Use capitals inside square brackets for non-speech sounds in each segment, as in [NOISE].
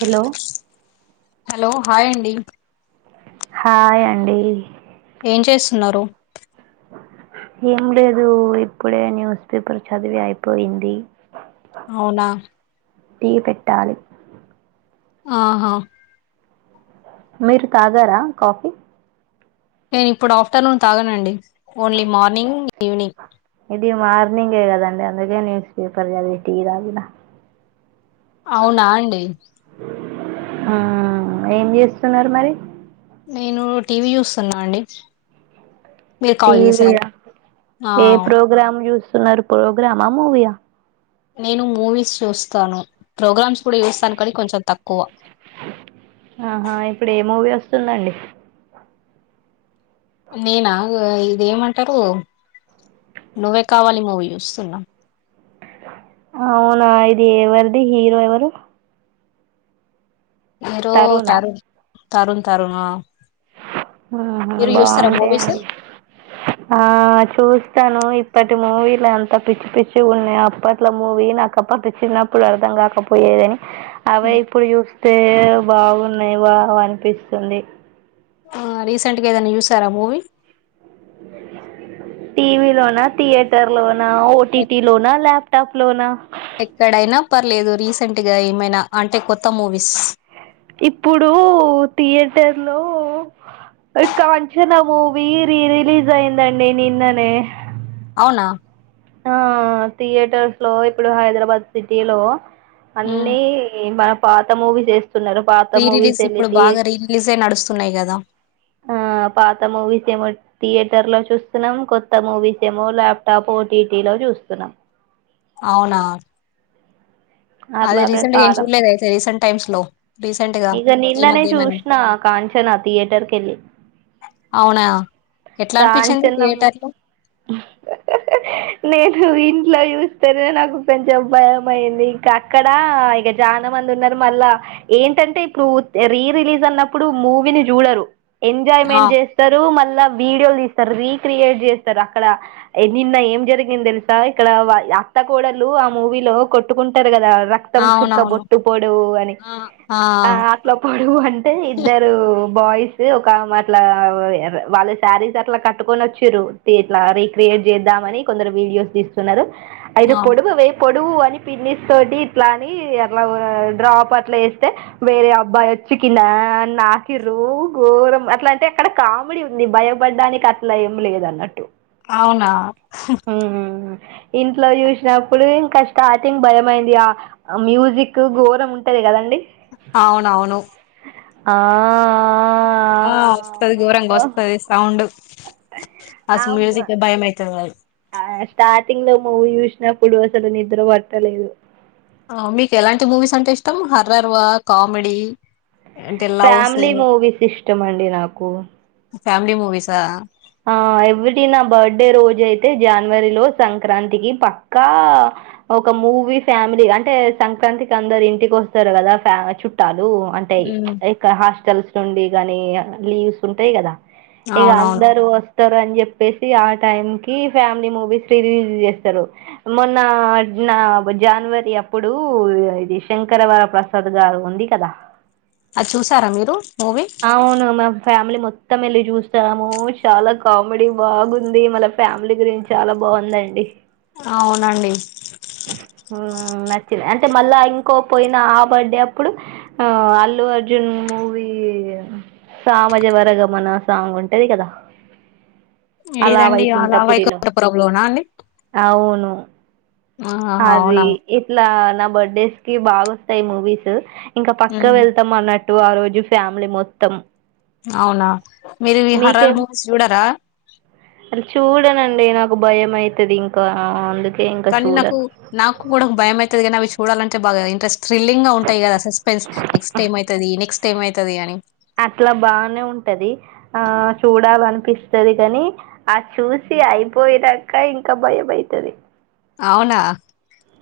Hello hello hi అండి hi అండి ఏం చేస్తున్నారు ఏం లేదు ఇప్పుడే న్యూస్ పేపర్ చదివి అయిపోయింది అవునా టీ పెట్టాలి ఆహా మీరు తాగారా కాఫీ నేను ఇప్పుడు ఆఫ్టర్నూన్ తాగనండి ఓన్లీ మార్నింగ్ యూనింగ్ ఇది మార్నింగే కదండి అందుకే న్యూస్ పేపర్ చదివి టీ తాగినా అవునా అండి ఆ ఏం చేస్తున్నారు మరి నేను టీవీ చూస్తున్నా అండి మీరు కాల్ టీవి చేశారు యా ఆ ఏ ప్రోగ్రామ్ చుస్ సున్నారు ప్రోగ్రామా మూవీయా నేను మూవీస్ చూస్తాను ప్రోగ్రామ్స్ కూడా చూస్తాను కానీ కొంచెం తక్కువ ఆహా ఇప్పుడు ఏ మూవీ వస్తుందండి. నేనా ఇగో ఇదేమంటారు నువ్వే కావాలి మూవీ చూస్తున్నా అవునా ఇది ఎవరిది హీరో ఎవరు మీరు తారు తరుణ్ తరుణ ఆ మూవీస్ బాగుంటాయిండి ఆ చూస్ తను ఇప్పటి మూవీల అంతా పిచ్చి పిచ్చి గా ఉన్నాయ్ అప్పట్లో మూవీ నాకప్పటి చిన్నప్పుడు అర్థం కాకపోయేదని అవే ఇప్పుడు చుస్త్ తే బాగున్నాయి బాగా అనిపిస్తుంది. ఆ రీసెంట్ గా ఏదైనా చుసారా మూవీ టీవి లోనా థియేటర్ లోన ఆ ఓటీటిటీ లోనా లాప్టాప్ లోనా ఎక్కడైనా పర్లేదు రీసెంట్ గా ఏమైనా అంటే కొత్త మూవీస్ ఇప్పుడు థియేటర్ లో కాంచనా మూవీ రీరిలీజ్ అయిందండి నిన్ననే అవునా ఆ థియేటర్స్ లో ఇప్పుడు హైదరాబాద్ సిటీ లో హ్మ్ అన్నీ మ పాత మూవీ చేస్ స్తన్నారూ పాత రీ మూవిస్ రిలీజ్ ఇప్పుడు ఎల్లి బాగా రీ రిలీజ్ అయి నడుస్తున్నాయి కదా అ పాత మూవిస్ ఏ మ థియేటర్ లో చూస్తున్నాం కొత్త మూవీస్ ఏమో ల్యాప్టాప్ ఒ టీటి లో చూస్తున్నాం అవునా అది అట్లాగే రీసెంట్ గా ఏం కాలం చూడ్లేదా అయితే రీసెంట్ టైమ్స్ లో రీసెంట్ గా ఇక ఈ నిన్ననే మధ్య ఏమైనా చూసిన కాంచనా థియేటర్కి ఎళ్ళి అవునా ఎట్లా అనిపించింది కాంచన్నం థియేటర్ లో నేను ఇంట్లో చూస్తేనే నాకు కొంచం భయం అయింది ఇంకా అక్కడ ఇక చాలా మంది ఉన్నారు మళ్ళా ఏంటంటే ఇప్పుడు రీ రిలీజ్ అన్నప్పుడు మూవీని చూడరు ఆ ఎంజాయ్మెంట్ చేస్తారు మళ్ళా వీడియోలు తీస్తారు రీక్రియేట్ చేస్తారు అక్కడ నిన్న ఏం జరిగింది తెలుసా ఇక్కడ అత్త కోడలు ఆ మూవీలో కొట్టుకుంట కదా రక్తం చుక్క అవునవును బొట్టు పొడువు అని ఆ అట్ల పొడువు అంటే ఇద్దరు బాయ్స్ ఒకమే అట్ల వాళ్ళ శారీస్ అట్లా కట్టుకొని వచ్చార్రు ఇట్లా రీక్రియేట్ చేద్దామని కొందరు వీడియోస్ తీస్తున్నారు అయితే ఆ పొడువ వే పొడువు అని పిన్నిస్ తోటి ఇట్లాని అట్లా డ్రాప్ అట్లా వేస్తే వేరే అబ్బాయి వచ్చి కినా నాకి రూ ఘోరం అట్లా అంటే అక్కడ కామెడీ ఉంది భయం బడ్డానికి అట్లా ఏం లేదు అన్నట్టు అవునా ఇంట్లో చూసినప్పుడు ఇంకా స్టార్టింగ్ భయ అయింది ఆ మ్యూజిక్ ఘోరం ఉంటది కదండి అవునవును ఆ ఆ వస్తది ఘోరంగా వస్తది సౌండ్ అస్ అమ్మ మ్యూజికే బయమయిత [UNINTELLIGIBLE] ఆ స్టార్టింగ్ లో మూవీ చూసినప్పుడు అసలు నిద్ర పట్టలేదు మీకు ఎలాంటి మూవీస్ అంటే ఇష్టం హరర్వా కామెడీ అంటే లవ్స్ ఫ్యామిలీ మూవీస్ ఇష్టమండి నాకు ఫ్యామిలీ మూవీసా ఆ ఎవ్రీ నా బర్త్డే రోజయితే జాన్వరిలో సంక్రాంతికి పక్కా ఒక మూవీ ఫ్యామిలీ అంటే సంక్రాంతికి అందరు ఇంటికి వస్తారు కదా ఫ్యా చుట్టాలు లూ అంటే లైక్క హాస్టల్స్ నుండి గానీ లీవ్స్ ఉంటాయి కదా అవునవును వస్తరు అని చెప్పేసి ఆ టైం కి ఫ్యామిలీ మూవీస్ రిలీజ్ చేస్తరు మొన్నా నా బ జాన్వరి అప్పుడూ ఇది శంకరవర ప్రసాద్ గారు ఉంది కదా అది చూసారా మీరు మూవీ అవును మా ఫ్యామిలీ మొ త్తం ఎళ్ళి చూశాము చాలా కామెడీ బాగుంది మళ ఫ్యామిలీ గురించి చాలా బాగుందండి అవునండి ది అంటె మళ్ళా ఇంకో పోయిన ఆ బర్డే అప్పుడు ఆ అల్లు అర్జున్ మూవీ సా మజ వర గమన సాంగ్ ఉంటది కదా అలా ఏదండి అలా వైకుంఠపురిలో వైకుంఠపురం లోన అండి అవును. ఆహా అది అవునా ఇట్లా నా బర్త్డేస్ కి బాగొస్తాయి మూవీస్ ఇంకా పక్క హ్మ్. వెళ్తాం అన్న ఆ రోజు ఫ్యా మిలి మొత్తం అవునా మీరు ఇవి హరర్ మీకేం మూవీస్ చూడరా [UNINTELLIGIBLE] చూడనండి నాకు భయం అయితది ఇంకా అందుకు కానీ నాకు నాకు కూడా భయం అయితది కానీ అవి చూడాల టే బాగ ఇంట్రెస్ట్ థ్రిల్ంగ్ గా ఉంటయి కదా సస్పెన్స్ నెక్స్ట్ ఏమైతది నెక్స్ టేమైతది అని అట్లా బానే ఉంటది ఆ చూడాలనిపిస్తది కాని ఆ చూసి అయిపోయినాక ఇంకా భయం అయితది అవునా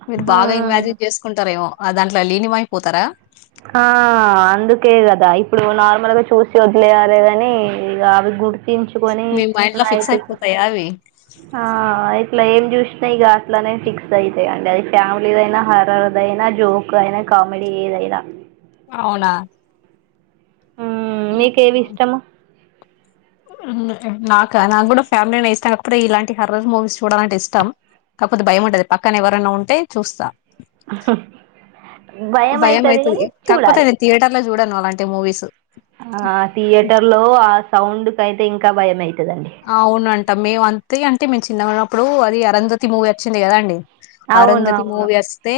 మీరు ఆ బాగా ఇమాజిన్ చేసుకుంటారేమో ఆ దాంట్లో ట్ల లీనిమయి పోతారా ఆ అందుకే కదా ఇప్పుడు నార్మల్ గా చూసి వదిలేయారేదాని ఇక అవి గు ర్తించుకొని మీ మైండ్ లో ఫిక్స్ నైట్ అయిపోతాయా అవి ఆ ఇట్లా ఏం చూసినా ఇక అట్లనే ఫిక్స్ అయితాయండి అది ఫ్యామిలీదయినా హరదయినా జోక్ అయినా కామెడీ ఏదైనా అవునా హమ్ మీకేవి ఇష్టము హమ్ అ నాక నాక్కూడ ఫ్యామిలీనే ఇష్టం కాకపోతే ఇలాంటి హరర్ మూవీస్ చూడలీ అంటే ఇష్టం కాకపోతే భయం ఉంటది పక్కన ఎవరన్న ఉంటే చూస్తా [UNINTELLIGIBLE] భయం అయితది కక్పోతతే నేన్ తథయటర్లలో చూడాను అలాంటి మూవీస్ ఆ థియేటర్ లో ఆ సౌండ్ కి అయితే ఇంకా భయ అయితుంది అవును అంటా మేము అంతే అంటే మేము చిన్న ప్పుడు అది అరంధతీ మూవీ వచ్చింది కదా అండి అవును అరుంధతి అవును మూవీ వస్తే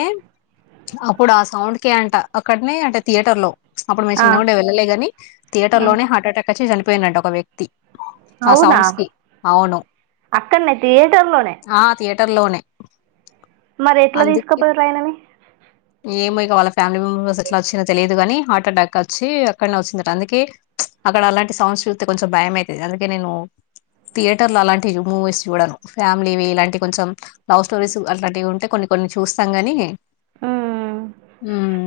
అప్పుడు సౌండ్ కే అంట అక్కడనే అంటే థియేటర్ లో అప్పుడు మేము ఆ చిన్నగుండె వెళ్లేగానీ థియేటర్ ఆ లోనే హార్ట్ అటాక్ వచ్చి చని పోయినట్టు ఒక వ్యక్తి ఆ అవునా సౌండ్స్ కి అవును అక్కనే థియేటర్ లోనే టర్ లోనే మరి ఎట్లా అందుకే తీసుకపోయారు ఆయనని ఏమైకో వాళ్ళ ఫ్యామిలీ మెంబ ఎట్లా వచ్చినందో తెలిదు గాని హార్ట్ అటాక్ వచ్చి అక్కడనే వచ్చిందట అందుకే అక్కడ అలాంటి సౌండ్స్ చూతే కొంచెం భయం ఐతది అందుకే నేను థియేటర్ లో అలాంటి మూవీస్ చూడను, ఫ్యామిలీవి ఇలాంటి కొంచెం లవ్ స్టోరీస్ అట్లాంటివి ఉంటే కొన్ని కొన్ని చూస్తాం కాని మ్మ్ మ్మ్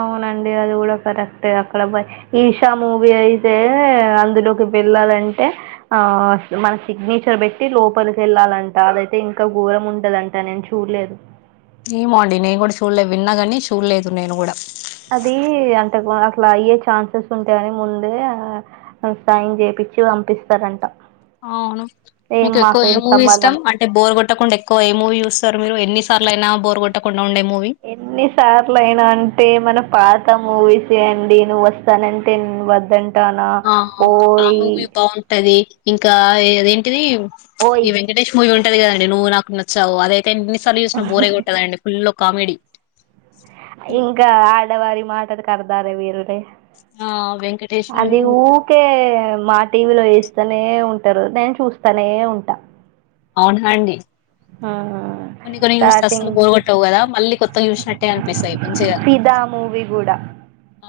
అవునండి అది కూడా కరెక్టే అక్కడ ఈషా మూవీ అయితే అందులోకి వెళ్ళాలంటే ఆ మన సిగ్నేచర్ పెట్టి లోపలికి వెళ్ళాలంట అదైతే ఇంకా ఘోరం ఉంటదంట నేను చూడలేదు ఏమోండి నేను కూడా చూడలే విన్నాగాని చూడలేదు నేను కూడా అది అంతకు అసలయ్యే ఛాన్సెస్ ఉంటే అది ముందే సైన్ చేపించి పంపిస్తారంట అవును ఏం మీకు ఎక్కువ ఏ మాకేం మూవీ ఇష్టం, సంబంధం అంటే బోర్ కొట్టకుండా ఎక్కువ ఏ మూవీ చూస్తారు మీరు ఎన్ని సార్లైనా బోర్ కొట్టకు ఎన్నిసార్లు అయినా అంటే మన పాత నా మూవీసే అండి నువ్వు వస్తానంటే నేను వద్దం ఆ ఆ [INAUDIBLE] ఉంటది ఇంకా అదేంటిది ఓయ్ ఈ వెంకటేష్ మూవీ ఉం అది కదండీ నువ్వు నాకు నచ్చావు అదే ఎన్నిసార్లు చూసిన బోరే కొట్టదండి ఫుల్ కామెడి ఇంకా ఆడవారి మాటలకు అర్థాలే వేరులే ఆ వెంకటేష్ అది ఊకే మాట్ టీవీలో వేస్తానే ఉంటారు నేను చూస్తానే ఉంటా అవునా అండి ఆహా కొన్ని కొన్ని చూస్తే అస్సలు బోర్ గొట్టవు కదా మళ్ళీ కొత్తగా చూసినట్టే అనిపిస్తాయి మంచిగా ఫిదా మూవీ కూడా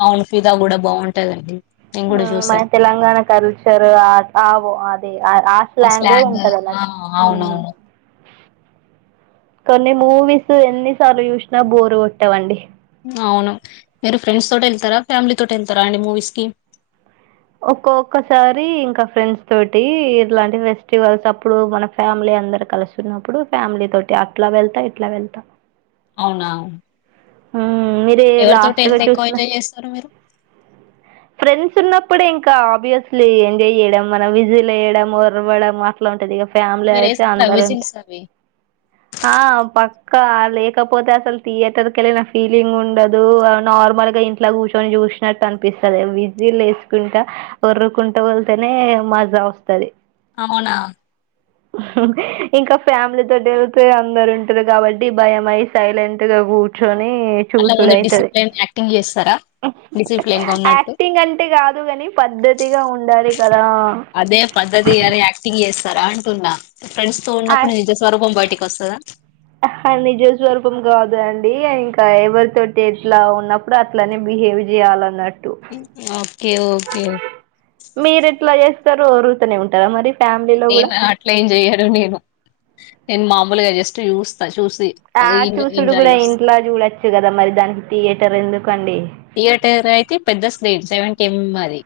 అవును ఫిదా కూడా బాగుంటదండి నేను కూడా మన చూసా తెలంగాణ కల్చర్వో అది మాస్ ఆ లాంగ్వే స్లాంగ్ ఉంటంది ఆ అన్నట్టు అవునవును కొన్ని మూవీస్ ఎన్నిసార్లు చూసినా బోరు కొట్టవండి అవును మీరు ఫ్రెండ్స్ తోటే వెళ్తారా? ఫ్యామిలీ తోట వెళ్తారా అండి మూవీస్ కి ఒక్కొక్కసారి ఇంకా ఫ్రెండ్స్ తోటి ఇలాంటి ఫెస్టివల్స్ అప్పుడు మన ఫ్యామిలీ అందరు కలిసున్నప్పుడు ఫ్యామిలీ తోటి అట్లా వెళ్తా ఇట్లా వెళ్తా అవునా మ్మ్ ఉమ్ మీదే ఎవరితోటి లాస్ట్ గా వెళ్తే ఎక్కువ చూసిన, ఎంజాయ్ చేస్తారు మీరు ఫ్రెండ్స్ ఉన్నప్పుడే ఇంక్ కా ఆబ్వీయస్లీ ఎంజాయ్ చేయ్యడం, మనం విజిల్ యేయడం, ఒరవడం అట్ల ఉంటదిగ. ఫ్యామిలీ మీరు అయితే వేస్తారా అందరుంటరు. విజిల్స్ అవి ఆ ప కా లేకపోతే అసలు థియేటర్ కెళ్ళిన ఫీలింగ్ ఉండదు ఆ నార్మల్ గ ఇంట్ల కూర్చొని చూసినట్టు అనిపిస్తది. విజిలేసుకుంట ఒర్రుకుంట వెళ్తేనే మజా వస్తది. అవునా? ఇంక ఫ్యామిలీ తోటెళ్తే, అందరు ఉంటరు కాబట్టి భయం అయి సైలెంట్ గా కూర్ ని అట్లా చూసుడు ముందు అయితది. డిసిప్లిన్ యాక్టింగ్ చేస్తారా డిసిప్లిన్ గా ఉన్నట్టు యాక్టింగ్ అంటే కాదు కని, పద్ధతిగా ఉండాలి కదా. త్తరా అంటున్న. ఫ్రెండ్స్ తో ఉన్నప్పుడు, నిజ స్వరూపం బయటిక్ వస్తదా? అహా, నిజ స్వరూపం కాదు అండి. ఇంకా ఎవరి తోటి ఎట్లా ఉన్నప్పుడు, అట్లనే బిహేవ్ చేయాలన్నట్ ఓకే ఓకే. తరు ఒర్రుతనే ఉంటరా మరి? ఫ్యామిలీలో కూడా నేనా? అట్లెం చెయ్యను నేను. నేను మామూలుగ జస్ట్ చూస్తా, చూస్ ఆ చూసుడు కూడ ఇంట్ల చూడచ్చు కద మరి, దానికి థియేటర్ ఎందుకు అండి? థియేటర్ అయితే పెద్ద స్క్రీన్ సెవెంటీ ఎం ఎం అది.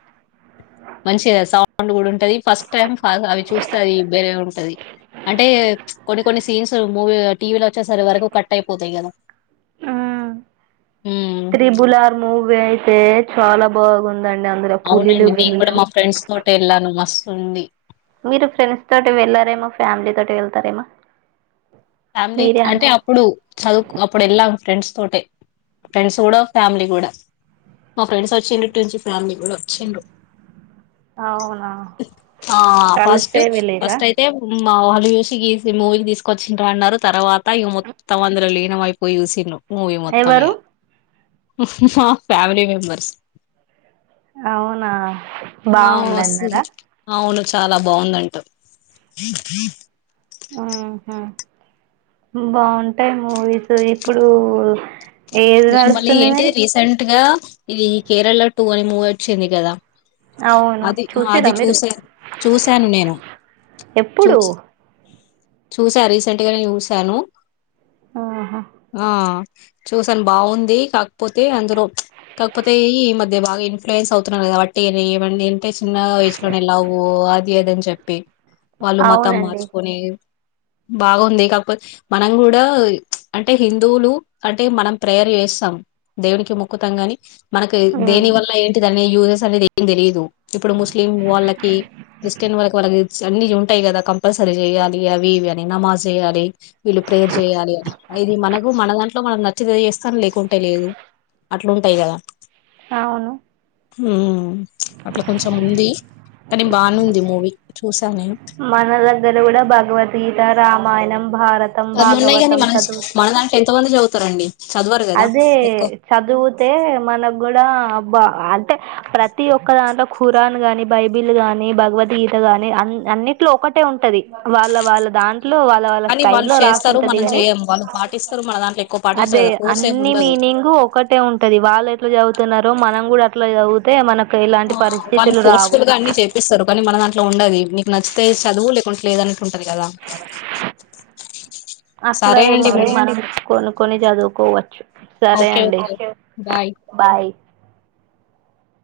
మంచిగ సౌండ్ కూడ ఉంటంది. ఫస్ట్ టైమ్ ఆ అవి చూస్తే అది బేరే ఉంటది. అంటే కొన్ని కొన్ని సీన్స్ మూవీ టీవీలో వచ్చేసర్ వరకు కట్ అయిపోతయి కదా. ఆ, ఉమ్, త్రిబులర్ మూవీ అయితే చాల బాగుంద్ అవునండి, నేను కూడ మా ఫ్రెండ్స్ తోటెళ్ళాను మస్ తుంది. మీరు ఫ్రెండ్స్ తోటి వెళ్లారేమో? ఫ్యామిలీ తోటి ఎళ్తరేమో? ఫ్యామిలీ అంటే, అప్పుడు చదువుక్ అప్పుడు ఎళ్ళాం ఫ్రెండ్స్. తోటే, ఫ్రెండ్స్ కూడా ఫ్యామిలీ కూడా. మా ఫ్రెండ్స్ వచ్చిన్రు ఇటునుంచి ఫ్యామిలీ కూడా వచ్చిన్రు. అవునా ఆ ఫస్ట్, కలిసే వెళ్ళిరా ఫస్ట్ అయితే ఉమ్ మా వాళ్ళు చూసి, ఈ మూవీకి తీసుకొచ్ ఇంక అన్నరు తర్వాత, ఇగ మొత్తం అందులో లీనమయిపోయి చూసిన్రు. మూవి మొత్తం ఎవరు ఇగా మా ఫ్యామిలీ మెంబర్స్. అవునా? ఆ! వస్తది. బాగుందన్నరా? అవును. చాలా బాగుందంట. ఆ హ, బాగుంటయ్ మూవీస్. సో, ఇప్పుడు. ఏది నేను మళ్ళీ నడుస్తుంది ఏంటిది, మరి రీసెంట్ గా. ఇది కేరళ టూ అని మూవీ వచ్చింది కదా అవును అది అది చూసిర్రా మీరు చూసా చూసాను నేను ఎప్పుడు చూస చూసా రీసెంట్ గా నే చూసాను ఆహా ఆ చూస్ తను బాగుంది కాకపోతే అందలో కాకపోతే ఈ మధ్య బాగా ఇన్ఫ్లుయెన్స్ అవుతున్నారు కదా వాటి ఏమన్ని టే చిన్నగ వయసులోనే లవ్వు అద్ ది అదని చెప్పి వాళ్ళు మతం అవునండి మార్చుకొని బాగుంది కాకపోతే మనం కూడా అంటే హిందువులు అంటే మనం ప్రేయర్ చేస్తాం దేవునికి మొక్కుతాం గాని మనకు దేని ఉమ్ వల్ల ఏంటిదన్ ని యూజెస్ అన్ని [UNINTELLIGIBLE] తెలిదు ఇప్పుడు ముస్లిం వాళ్ళకి క్రిస్టియన్ వాళ్ళకి వాళ్ళ [UNINTELLIGIBLE] అన్ని ఉంటాయి కదా కంపల్సరీ చేయాలి అవి ఇవి అని నమాజ్ చేయాలి వీళ్ళు ప్రేయర్ చేయాలి అని ఇది మనకు మన దాంట్లో మనంగ చి చేయిస్తాను లేకుంటే లేదు అట్లుంటయి కదా అవును ఉమ్మ్ అట్లా కొంచెం ఉంది కానీ బానుంది మూవీ చూసా నేను మన మాయణం అవి ఉన్నాయి కాని మన మన దాంట్లో ఎంత మంది చదువుతారండి చదవరు కదా అదే ఎక్కువ చదువుతే మనకు కూడా అబ్బ అంటే ప్రతి ఒక్క దాంట్లో ఖురాన్ గాని బైబిల్ గాని భగవద్గీత గాని అన్నిట్లో ఒకటే ఉంటది వాళ్ళ వాళ్ళ దాంట్ కానీ వాళ్ళు చేస్తారు మనం చేయము వాళ్ళు పాటిస్తారు మన దాంట్లో ఎక్కువ పాటిస్తారు అదే కదా ఏమి అన్ని ఉండదు మీనింగ్ ఒకటే ఉంటది వాళ్ళ ఎట్ల చే చదువుతున్నారు మనం కూడా అట్లా చదువుతే మనకు ఎలాంటి ఆ వాళ్ళు పరిస్థితులు రావు ఫోర్స్ఫుల్ గా అన్ని చేపిస్తారు కానీ మన దాంట్లో ఉండది నీకు నచ్చితే చదువు లేక్ కుంట్లేదన్ అట్లా సరే అండి ఏముండది మరి మనం కొన్ని కొన్ని చదువుకోవ సరే ఓకే అండి ఓకే బాయ్ బాయ్